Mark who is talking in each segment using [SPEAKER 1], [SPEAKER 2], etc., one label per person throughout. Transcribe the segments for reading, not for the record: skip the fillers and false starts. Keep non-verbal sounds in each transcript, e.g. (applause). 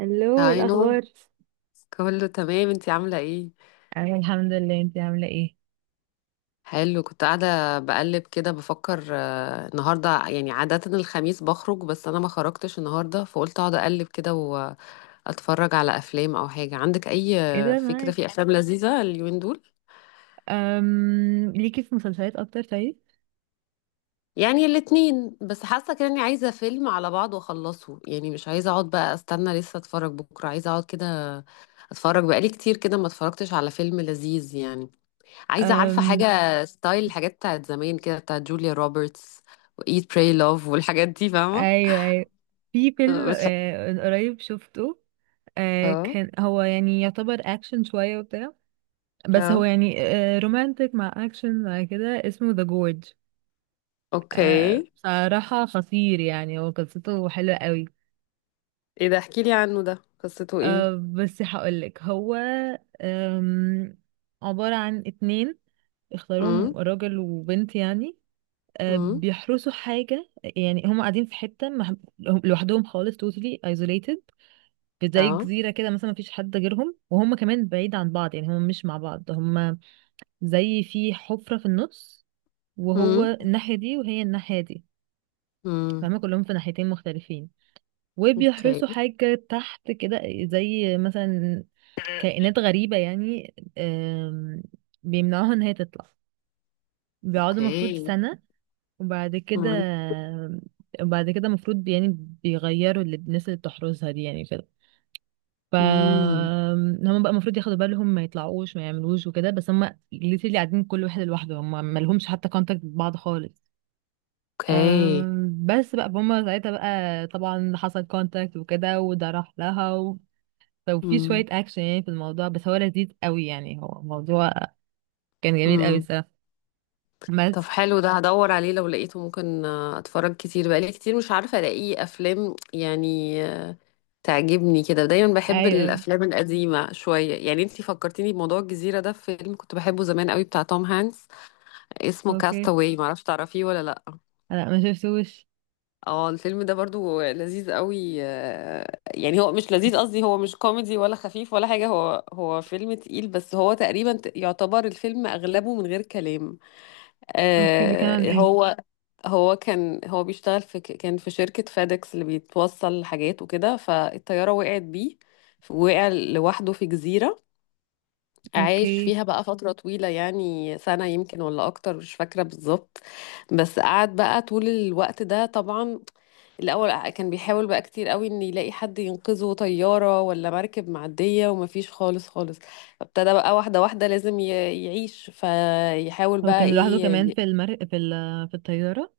[SPEAKER 1] الو، إيه
[SPEAKER 2] هاي نو.
[SPEAKER 1] الاخبار؟
[SPEAKER 2] كله تمام، انتي عاملة ايه؟
[SPEAKER 1] أنا الحمد لله، انتي عاملة ايه؟
[SPEAKER 2] حلو، كنت قاعدة بقلب كده بفكر، النهاردة يعني عادة الخميس بخرج، بس انا ما خرجتش النهاردة فقلت اقعد اقلب كده واتفرج على افلام او حاجة. عندك اي
[SPEAKER 1] ايه ده،
[SPEAKER 2] فكرة
[SPEAKER 1] نايس.
[SPEAKER 2] في افلام لذيذة اليومين دول؟
[SPEAKER 1] ليكي في مسلسلات اكتر؟ طيب.
[SPEAKER 2] يعني الاتنين، بس حاسة كده اني عايزة فيلم على بعض واخلصه، يعني مش عايزة اقعد بقى استنى لسه اتفرج بكرة، عايزة اقعد كده اتفرج. بقالي كتير كده ما اتفرجتش على فيلم لذيذ يعني. عايزة عارفة
[SPEAKER 1] أم...
[SPEAKER 2] حاجة؟ ستايل الحاجات بتاعت زمان كده، بتاعت جوليا روبرتس وإيت براي لوف والحاجات دي، فاهمة؟
[SPEAKER 1] ايوه، ايوه. في فيلم
[SPEAKER 2] اه.
[SPEAKER 1] من قريب شفته.
[SPEAKER 2] اه.
[SPEAKER 1] كان هو يعني يعتبر اكشن شوية وبتاع. بس هو
[SPEAKER 2] آه.
[SPEAKER 1] يعني رومانتك مع اكشن مع كده، اسمه ذا جورج.
[SPEAKER 2] اوكي.
[SPEAKER 1] بصراحة خطير، يعني هو قصته حلوة قوي.
[SPEAKER 2] ايه ده، احكيلي عنه ده، قصته ايه؟
[SPEAKER 1] بس هقولك هو أم... عبارة عن اتنين،
[SPEAKER 2] امم.
[SPEAKER 1] اختاروهم راجل وبنت يعني.
[SPEAKER 2] امم.
[SPEAKER 1] بيحرسوا حاجة. يعني هم قاعدين في حتة هم لوحدهم خالص، totally isolated. في زي
[SPEAKER 2] اه.
[SPEAKER 1] جزيرة كده مثلا، مفيش حد غيرهم، وهم كمان بعيد عن بعض، يعني هم مش مع بعض، هم زي في حفرة في النص، وهو
[SPEAKER 2] امم.
[SPEAKER 1] الناحية دي وهي الناحية دي.
[SPEAKER 2] امم.
[SPEAKER 1] فهم كلهم في ناحيتين مختلفين،
[SPEAKER 2] اوكي.
[SPEAKER 1] وبيحرسوا حاجة تحت كده، زي مثلا كائنات غريبة يعني، بيمنعوها ان هي تطلع. بيقعدوا مفروض
[SPEAKER 2] اوكي.
[SPEAKER 1] سنة وبعد كده،
[SPEAKER 2] امم.
[SPEAKER 1] وبعد كده المفروض يعني بيغيروا اللي الناس اللي بتحرسها دي يعني كده. ف
[SPEAKER 2] امم.
[SPEAKER 1] هم بقى المفروض ياخدوا بالهم، ما يطلعوش ما يعملوش وكده. بس هم اللي قاعدين كل واحد لوحده، هم ما لهمش حتى كونتاكت ببعض خالص.
[SPEAKER 2] اوكي.
[SPEAKER 1] بس بقى هم ساعتها بقى طبعا حصل كونتاكت وكده، وده راح لها و... وفي
[SPEAKER 2] امم.
[SPEAKER 1] شوية اكشن يعني في الموضوع، بس هو لذيذ قوي يعني. هو الموضوع كان جميل قوي
[SPEAKER 2] امم.
[SPEAKER 1] الصراحة.
[SPEAKER 2] طب
[SPEAKER 1] بس
[SPEAKER 2] حلو، ده هدور عليه لو لقيته ممكن اتفرج. كتير بقالي كتير مش عارفة الاقي افلام يعني تعجبني كده، دايما بحب
[SPEAKER 1] ايوه.
[SPEAKER 2] الافلام القديمه شويه يعني. انتي فكرتيني بموضوع الجزيره ده، في فيلم كنت بحبه زمان قوي بتاع توم هانكس، اسمه
[SPEAKER 1] اوكي.
[SPEAKER 2] كاستاوي، معرفش تعرفيه ولا لا.
[SPEAKER 1] لا، ما شفتوش.
[SPEAKER 2] اه الفيلم ده برضو لذيذ قوي، يعني هو مش لذيذ، قصدي هو مش كوميدي ولا خفيف ولا حاجه، هو فيلم تقيل، بس هو تقريبا يعتبر الفيلم اغلبه من غير كلام.
[SPEAKER 1] اوكي، بيتكلم عن
[SPEAKER 2] آه
[SPEAKER 1] ايه؟
[SPEAKER 2] هو. هو كان بيشتغل في كان في شركة فادكس اللي بيتوصل حاجات وكده، فالطيارة وقعت بيه، وقع لوحده في جزيرة. عايش
[SPEAKER 1] اوكي.
[SPEAKER 2] فيها بقى فترة طويلة، يعني سنة يمكن ولا أكتر مش فاكرة بالظبط. بس قعد بقى طول الوقت ده طبعا، الأول كان بيحاول بقى كتير قوي إن يلاقي حد ينقذه، طيارة ولا مركب معدية، ومفيش خالص خالص. ابتدى بقى واحدة واحدة، لازم يعيش، فيحاول
[SPEAKER 1] هو
[SPEAKER 2] بقى
[SPEAKER 1] كان لوحده كمان
[SPEAKER 2] إيه.
[SPEAKER 1] في المر... في ال... في الطيارة.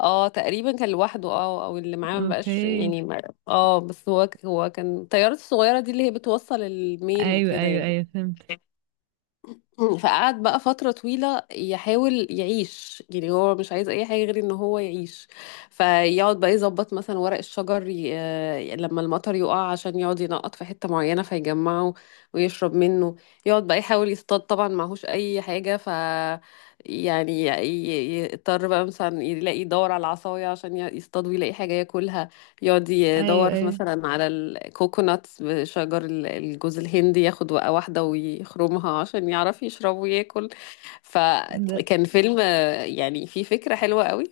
[SPEAKER 2] اه تقريبا كان لوحده، اه، او اللي معاه ما بقاش
[SPEAKER 1] اوكي.
[SPEAKER 2] يعني اه، بس هو كان الطيارات الصغيره دي اللي هي بتوصل الميل
[SPEAKER 1] ايوه،
[SPEAKER 2] وكده
[SPEAKER 1] ايوه،
[SPEAKER 2] يعني.
[SPEAKER 1] ايوه، فهمت.
[SPEAKER 2] فقعد بقى فترة طويلة يحاول يعيش، يعني هو مش عايز أي حاجة غير إن هو يعيش. فيقعد بقى يظبط مثلا ورق الشجر ي... آه، لما المطر يقع عشان يقعد ينقط في حتة معينة فيجمعه ويشرب منه. يقعد بقى يحاول يصطاد، طبعا معهوش أي حاجة، ف يعني يضطر بقى مثلا يلاقي، يدور على العصاية عشان يصطاد ويلاقي حاجة ياكلها. يقعد
[SPEAKER 1] ايوه،
[SPEAKER 2] يدور
[SPEAKER 1] ايوه.
[SPEAKER 2] مثلا على الكوكوناتس، بشجر الجوز الهندي، ياخد وقعة واحدة ويخرمها عشان يعرف يشرب وياكل.
[SPEAKER 1] ده
[SPEAKER 2] فكان فيلم يعني فيه فكرة حلوة قوي.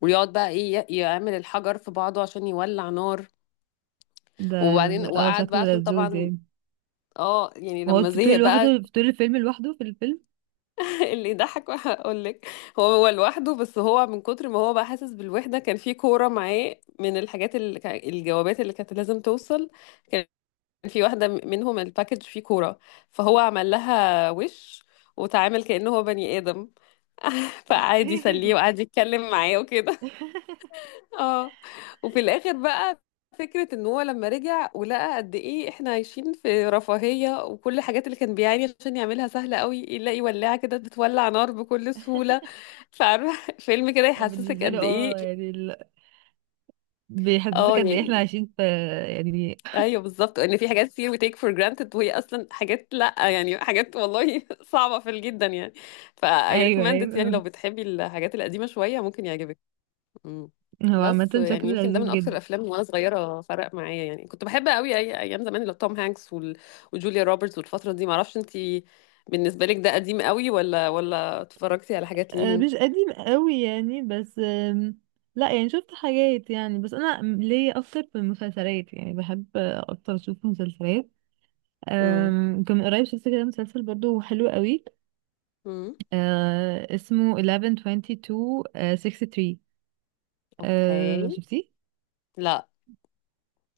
[SPEAKER 2] ويقعد بقى ايه، يعمل الحجر في بعضه عشان يولع نار.
[SPEAKER 1] ده
[SPEAKER 2] وبعدين
[SPEAKER 1] اه
[SPEAKER 2] وقعد بقى
[SPEAKER 1] شكله
[SPEAKER 2] عشان
[SPEAKER 1] لذوذ
[SPEAKER 2] طبعا،
[SPEAKER 1] يعني.
[SPEAKER 2] اه يعني
[SPEAKER 1] وهو
[SPEAKER 2] لما
[SPEAKER 1] في
[SPEAKER 2] زهق
[SPEAKER 1] طول
[SPEAKER 2] بقى.
[SPEAKER 1] لوحده، في طول الفيلم لوحده في الفيلم؟
[SPEAKER 2] (laughs) اللي يضحك هقول لك، هو لوحده، بس هو من كتر ما هو بقى حاسس بالوحدة، كان في كورة معاه من الحاجات اللي الجوابات اللي كانت لازم توصل. في واحدة منهم الباكج فيه كورة، فهو عمل لها وش وتعامل كأنه هو بني آدم. (laughs) فقعد يسليه
[SPEAKER 1] اوكي.
[SPEAKER 2] وقعد يتكلم معاه وكده. (laughs) اه. وفي الآخر بقى، فكرة ان هو لما رجع ولقى قد ايه احنا عايشين في رفاهية، وكل الحاجات اللي كان بيعاني عشان يعملها سهلة قوي، يلاقي ولاعة كده بتولع نار بكل سهولة. فعارفة (laughs) فيلم كده
[SPEAKER 1] (laughs)
[SPEAKER 2] يحسسك
[SPEAKER 1] بالنسبة لي
[SPEAKER 2] قد ايه.
[SPEAKER 1] اه، يعني ال...
[SPEAKER 2] اه
[SPEAKER 1] بيحسسك قد ايه احنا
[SPEAKER 2] يعني،
[SPEAKER 1] عايشين في. يعني.
[SPEAKER 2] ايوه بالظبط، ان في حاجات كتير we take for granted، وهي اصلا حاجات، لا يعني حاجات والله (laughs) صعبه جدا يعني. ف I
[SPEAKER 1] ايوه،
[SPEAKER 2] recommend it، يعني لو
[SPEAKER 1] ايوه.
[SPEAKER 2] بتحبي الحاجات القديمه شويه ممكن يعجبك. أمم.
[SPEAKER 1] هو عامة
[SPEAKER 2] بس يعني
[SPEAKER 1] شكله
[SPEAKER 2] يمكن ده
[SPEAKER 1] لذيذ
[SPEAKER 2] من اكتر
[SPEAKER 1] جدا.
[SPEAKER 2] الافلام وانا صغيره فرق معايا يعني، كنت بحب قوي أي ايام زمان اللي توم هانكس وجوليا روبرتس والفتره دي، معرفش انتي بالنسبه لك ده قديم قوي ولا، ولا اتفرجتي على حاجات ليهم.
[SPEAKER 1] مش قديم قوي يعني، بس لا يعني شفت حاجات يعني، بس انا ليا اكتر في المسلسلات، يعني بحب اكتر اشوف مسلسلات.
[SPEAKER 2] امم.
[SPEAKER 1] كان من قريب شفت كده مسلسل برضو حلو قوي
[SPEAKER 2] امم.
[SPEAKER 1] اسمه 1122 63.
[SPEAKER 2] اوكي.
[SPEAKER 1] شفتيه؟
[SPEAKER 2] لا،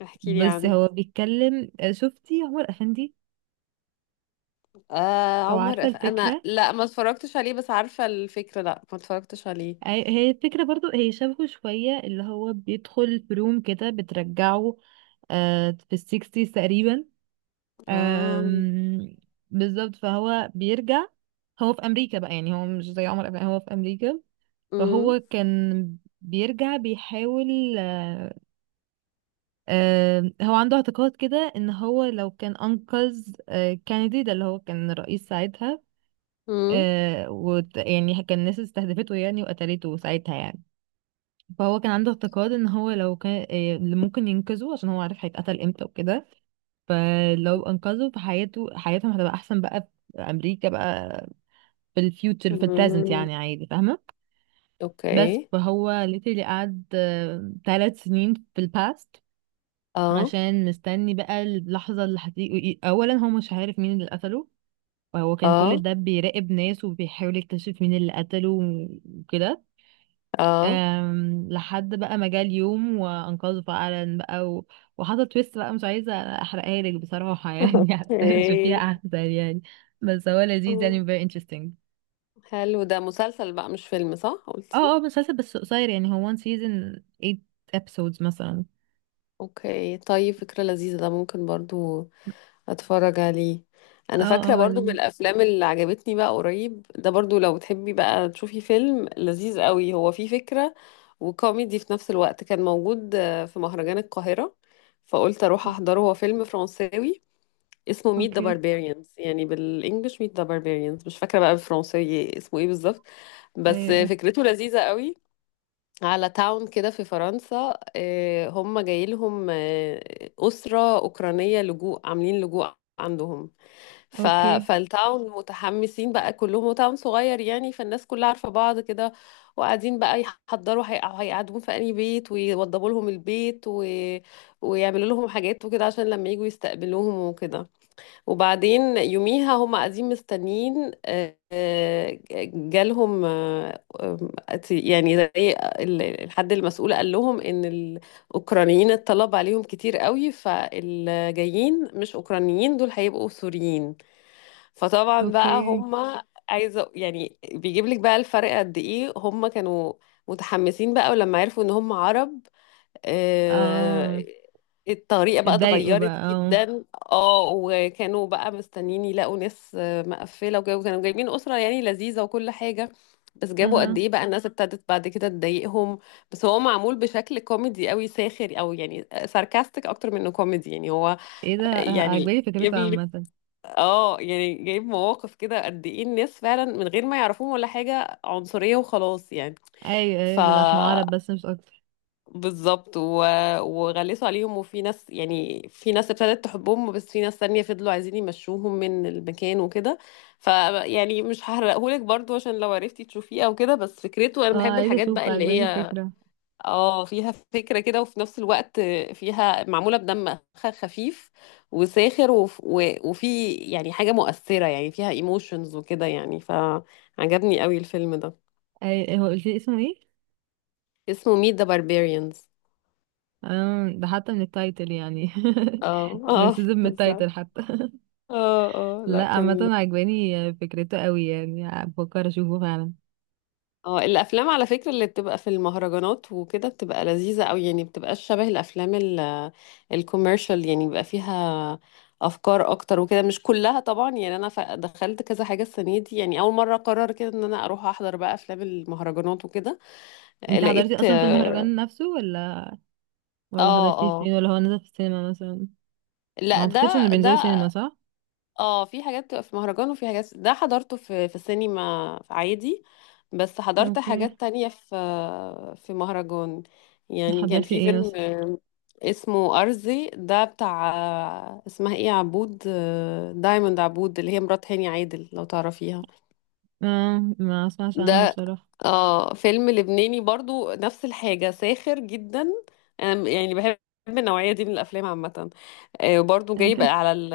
[SPEAKER 2] احكي لي
[SPEAKER 1] بس هو
[SPEAKER 2] عنه.
[SPEAKER 1] بيتكلم شفتي عمر افندي؟
[SPEAKER 2] آه
[SPEAKER 1] او
[SPEAKER 2] عمر
[SPEAKER 1] عارفه
[SPEAKER 2] انا
[SPEAKER 1] الفكره.
[SPEAKER 2] لا، ما اتفرجتش عليه بس عارفة الفكرة، لا ما اتفرجتش عليه.
[SPEAKER 1] هي هي الفكره برضو، هي شبهه شويه. اللي هو بيدخل في روم كده بترجعه في السيكستيز تقريبا.
[SPEAKER 2] اه.
[SPEAKER 1] أم، بالظبط، فهو بيرجع. هو في امريكا بقى يعني، هو مش زي عمر، أبقى هو في امريكا.
[SPEAKER 2] امم.
[SPEAKER 1] فهو كان بيرجع بيحاول هو عنده اعتقاد كده ان هو لو كان انقذ كينيدي، ده اللي هو كان رئيس ساعتها.
[SPEAKER 2] امم.
[SPEAKER 1] يعني كان الناس استهدفته يعني وقتلته ساعتها يعني. فهو كان عنده اعتقاد ان هو لو كان، إيه اللي ممكن ينقذه، عشان هو عارف هيتقتل امتى وكده. فلو انقذه فحياته حياتهم هتبقى احسن بقى في امريكا، بقى في الفيوتشر في البريزنت
[SPEAKER 2] أمم.
[SPEAKER 1] يعني عادي، فاهمه. بس
[SPEAKER 2] اوكي.
[SPEAKER 1] فهو ليتلي قعد ثلاث سنين في الباست،
[SPEAKER 2] اه.
[SPEAKER 1] عشان مستني بقى اللحظه اللي هتيجي. اولا هو مش عارف مين اللي قتله، فهو كان كل
[SPEAKER 2] اه.
[SPEAKER 1] ده بيراقب ناس وبيحاول يكتشف مين اللي قتله وكده.
[SPEAKER 2] اه.
[SPEAKER 1] لحد بقى ما جه اليوم وانقذه فعلا بقى، و... وحصل تويست بقى، مش عايزه احرقها لك بصراحه يعني (laughs) عشان تشوفيها
[SPEAKER 2] اوكي. (laughs)
[SPEAKER 1] احسن يعني. بس هو لذيذ
[SPEAKER 2] آه.
[SPEAKER 1] يعني، very interesting.
[SPEAKER 2] حلو، ده مسلسل بقى مش فيلم، صح قلتي؟
[SPEAKER 1] اه اه، مسلسل بس قصير يعني، هو one season 8 episodes مثلا.
[SPEAKER 2] اوكي طيب، فكرة لذيذة، ده ممكن برضو هتفرج عليه.
[SPEAKER 1] اه
[SPEAKER 2] انا
[SPEAKER 1] اه،
[SPEAKER 2] فاكره
[SPEAKER 1] هو
[SPEAKER 2] برضو من
[SPEAKER 1] لذيذ.
[SPEAKER 2] الافلام اللي عجبتني بقى قريب، ده برضو لو بتحبي بقى تشوفي فيلم لذيذ قوي، هو فيه فكره وكوميدي في نفس الوقت. كان موجود في مهرجان القاهره، فقلت اروح احضره. هو فيلم فرنساوي اسمه ميت ذا
[SPEAKER 1] اوكي.
[SPEAKER 2] باربيريانز، يعني بالانجلش ميت ذا باربيريانز، مش فاكره بقى بالفرنساوي اسمه ايه بالظبط.
[SPEAKER 1] ايوه،
[SPEAKER 2] بس
[SPEAKER 1] أيوة.
[SPEAKER 2] فكرته لذيذة قوي، على تاون كده في فرنسا، هم جاي لهم أسرة أوكرانية لجوء، عاملين لجوء عندهم، ف...
[SPEAKER 1] اوكي.
[SPEAKER 2] فالتاون متحمسين بقى كلهم، وتاون صغير يعني فالناس كلها عارفة بعض كده، وقاعدين بقى يحضروا، هيقعدون في أي بيت، ويوضبوا لهم البيت و... ويعملوا لهم حاجات وكده عشان لما يجوا يستقبلوهم وكده. وبعدين يوميها هم قاعدين مستنيين، جالهم، يعني زي الحد المسؤول قال لهم ان الأوكرانيين الطلب عليهم كتير قوي، فالجايين مش أوكرانيين، دول هيبقوا سوريين. فطبعا بقى
[SPEAKER 1] اوكي.
[SPEAKER 2] هما عايزه يعني بيجيب لك بقى الفرق قد ايه، هما كانوا متحمسين بقى، ولما عرفوا ان هما عرب،
[SPEAKER 1] اه.
[SPEAKER 2] آه، الطريقه بقى
[SPEAKER 1] اتضايقوا بقى،
[SPEAKER 2] اتغيرت
[SPEAKER 1] اه.
[SPEAKER 2] جدا. اه، وكانوا بقى مستنيين يلاقوا ناس مقفله وكده، وكانوا جايبين اسره يعني لذيذه وكل حاجه، بس جابوا قد
[SPEAKER 1] اها.
[SPEAKER 2] ايه بقى الناس ابتدت بعد كده تضايقهم. بس هو معمول بشكل كوميدي قوي، ساخر، او يعني ساركاستيك اكتر منه كوميدي يعني هو.
[SPEAKER 1] ايه ده،
[SPEAKER 2] يعني
[SPEAKER 1] عجباني فكرتها عامة.
[SPEAKER 2] اه، يعني جايب مواقف كده قد ايه الناس فعلا من غير ما يعرفوهم ولا حاجة عنصرية وخلاص يعني.
[SPEAKER 1] ايوه،
[SPEAKER 2] ف
[SPEAKER 1] ايوه، بس عشان عرب بس مش اكتر.
[SPEAKER 2] بالظبط و... وغلسوا عليهم، وفي ناس، يعني في ناس ابتدت تحبهم، بس في ناس تانية فضلوا عايزين يمشوهم من المكان وكده. ف يعني مش هحرقهولك برضو عشان لو عرفتي تشوفيه او كده، بس فكرته، انا
[SPEAKER 1] اه،
[SPEAKER 2] بحب
[SPEAKER 1] عايزة
[SPEAKER 2] الحاجات
[SPEAKER 1] اشوف،
[SPEAKER 2] بقى اللي
[SPEAKER 1] عجباني
[SPEAKER 2] هي
[SPEAKER 1] الفكرة.
[SPEAKER 2] اه فيها فكرة كده، وفي نفس الوقت فيها، معمولة بدم خفيف وساخر، وفي يعني حاجة مؤثرة يعني فيها ايموشنز وكده يعني، فعجبني قوي الفيلم ده.
[SPEAKER 1] اي، هو قلت لي اسمه ايه؟
[SPEAKER 2] اسمه Meet the Barbarians.
[SPEAKER 1] آه، ده حتى من التايتل يعني.
[SPEAKER 2] اه
[SPEAKER 1] (laughs)
[SPEAKER 2] اه
[SPEAKER 1] ريسيزم
[SPEAKER 2] (laughs)
[SPEAKER 1] من
[SPEAKER 2] بالظبط.
[SPEAKER 1] التايتل حتى.
[SPEAKER 2] اه
[SPEAKER 1] (laughs)
[SPEAKER 2] اه لا
[SPEAKER 1] لا، عامة
[SPEAKER 2] كان.
[SPEAKER 1] عجباني فكرته قوي يعني، بفكر اشوفه فعلا.
[SPEAKER 2] اه الافلام على فكره اللي بتبقى في المهرجانات وكده بتبقى لذيذه قوي، يعني بتبقى شبه الافلام الكوميرشال، يعني بيبقى فيها افكار اكتر وكده، مش كلها طبعا يعني، انا دخلت كذا حاجه السنه دي يعني، اول مره قرر كده ان انا اروح احضر بقى افلام المهرجانات وكده.
[SPEAKER 1] انت حضرتي
[SPEAKER 2] لقيت
[SPEAKER 1] اصلا في
[SPEAKER 2] اه.
[SPEAKER 1] المهرجان نفسه، ولا
[SPEAKER 2] اه.
[SPEAKER 1] حضرتيه
[SPEAKER 2] آه.
[SPEAKER 1] فين، ولا هو نزل في السينما مثلا؟ ما
[SPEAKER 2] لا
[SPEAKER 1] اعتقدش انه
[SPEAKER 2] ده
[SPEAKER 1] بينزل سينما، صح؟
[SPEAKER 2] اه في حاجات بتبقى في مهرجان وفي حاجات، ده حضرته في سينما عادي، بس حضرت
[SPEAKER 1] اوكي.
[SPEAKER 2] حاجات تانية في مهرجان. يعني كان
[SPEAKER 1] حضرتي
[SPEAKER 2] في
[SPEAKER 1] ايه
[SPEAKER 2] فيلم
[SPEAKER 1] مثلا؟
[SPEAKER 2] اسمه أرزي، ده بتاع اسمها ايه، عبود دايموند عبود، اللي هي مرات هاني عادل لو تعرفيها.
[SPEAKER 1] آه، ما اسمعش عنه
[SPEAKER 2] ده
[SPEAKER 1] بصراحة.
[SPEAKER 2] اه فيلم لبناني برضو نفس الحاجة ساخر جدا. أنا يعني بحب النوعية دي من الأفلام عامة. برضو جايب
[SPEAKER 1] (laughs)
[SPEAKER 2] على ال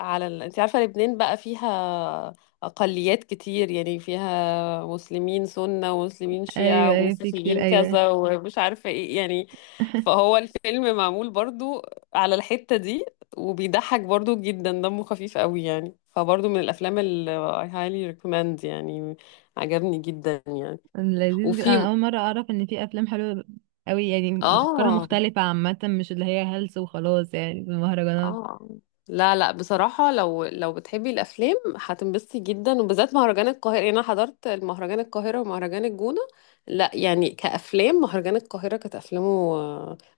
[SPEAKER 2] على ال أنت عارفة لبنان بقى فيها أقليات كتير، يعني فيها مسلمين سنة ومسلمين شيعة
[SPEAKER 1] ايوه، ايوه، في كتير،
[SPEAKER 2] ومسيحيين
[SPEAKER 1] ايوه.
[SPEAKER 2] كذا ومش عارفة إيه يعني. فهو الفيلم معمول برضو على الحتة دي، وبيضحك برضو جدا، دمه خفيف قوي يعني، فبرضو من الأفلام اللي I highly recommend يعني، عجبني جدا يعني.
[SPEAKER 1] لذيذ جدا،
[SPEAKER 2] وفي
[SPEAKER 1] انا اول مرة اعرف ان في افلام حلوة قوي يعني، افكارها
[SPEAKER 2] اه.
[SPEAKER 1] مختلفة عامة، مش اللي هي هلس وخلاص يعني في المهرجانات.
[SPEAKER 2] اه. لا لا بصراحة، لو لو بتحبي الأفلام هتنبسطي جدا، وبالذات مهرجان القاهرة. يعني أنا حضرت المهرجان القاهرة ومهرجان الجونة، لا يعني كأفلام مهرجان القاهرة كانت أفلامه،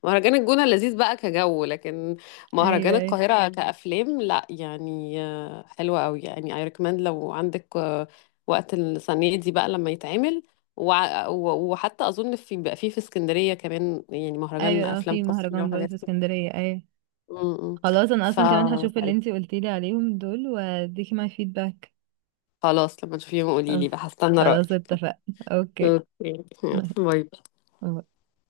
[SPEAKER 2] مهرجان الجونة لذيذ بقى كجو، لكن مهرجان
[SPEAKER 1] ايوه، ايوه،
[SPEAKER 2] القاهرة أيوة كأفلام. لا يعني حلوة أوي يعني، I recommend لو عندك وقت السنة دي بقى لما يتعمل. وحتى أظن في بقى في اسكندرية كمان يعني مهرجان
[SPEAKER 1] ايوه.
[SPEAKER 2] أفلام
[SPEAKER 1] في
[SPEAKER 2] قصيرة
[SPEAKER 1] مهرجان برضه
[SPEAKER 2] وحاجات.
[SPEAKER 1] في اسكندريه، ايوه.
[SPEAKER 2] م-م.
[SPEAKER 1] خلاص، انا
[SPEAKER 2] ف
[SPEAKER 1] اصلا كمان هشوف اللي انتي قلتيلي عليهم دول، واديكي ماي فيدباك.
[SPEAKER 2] خلاص، لما تشوفيهم قولي
[SPEAKER 1] خلاص.
[SPEAKER 2] لي بقى هستنى
[SPEAKER 1] خلاص
[SPEAKER 2] رأيك.
[SPEAKER 1] اتفقنا. اوكي.
[SPEAKER 2] اوكي، يلا، باي.
[SPEAKER 1] (laughs)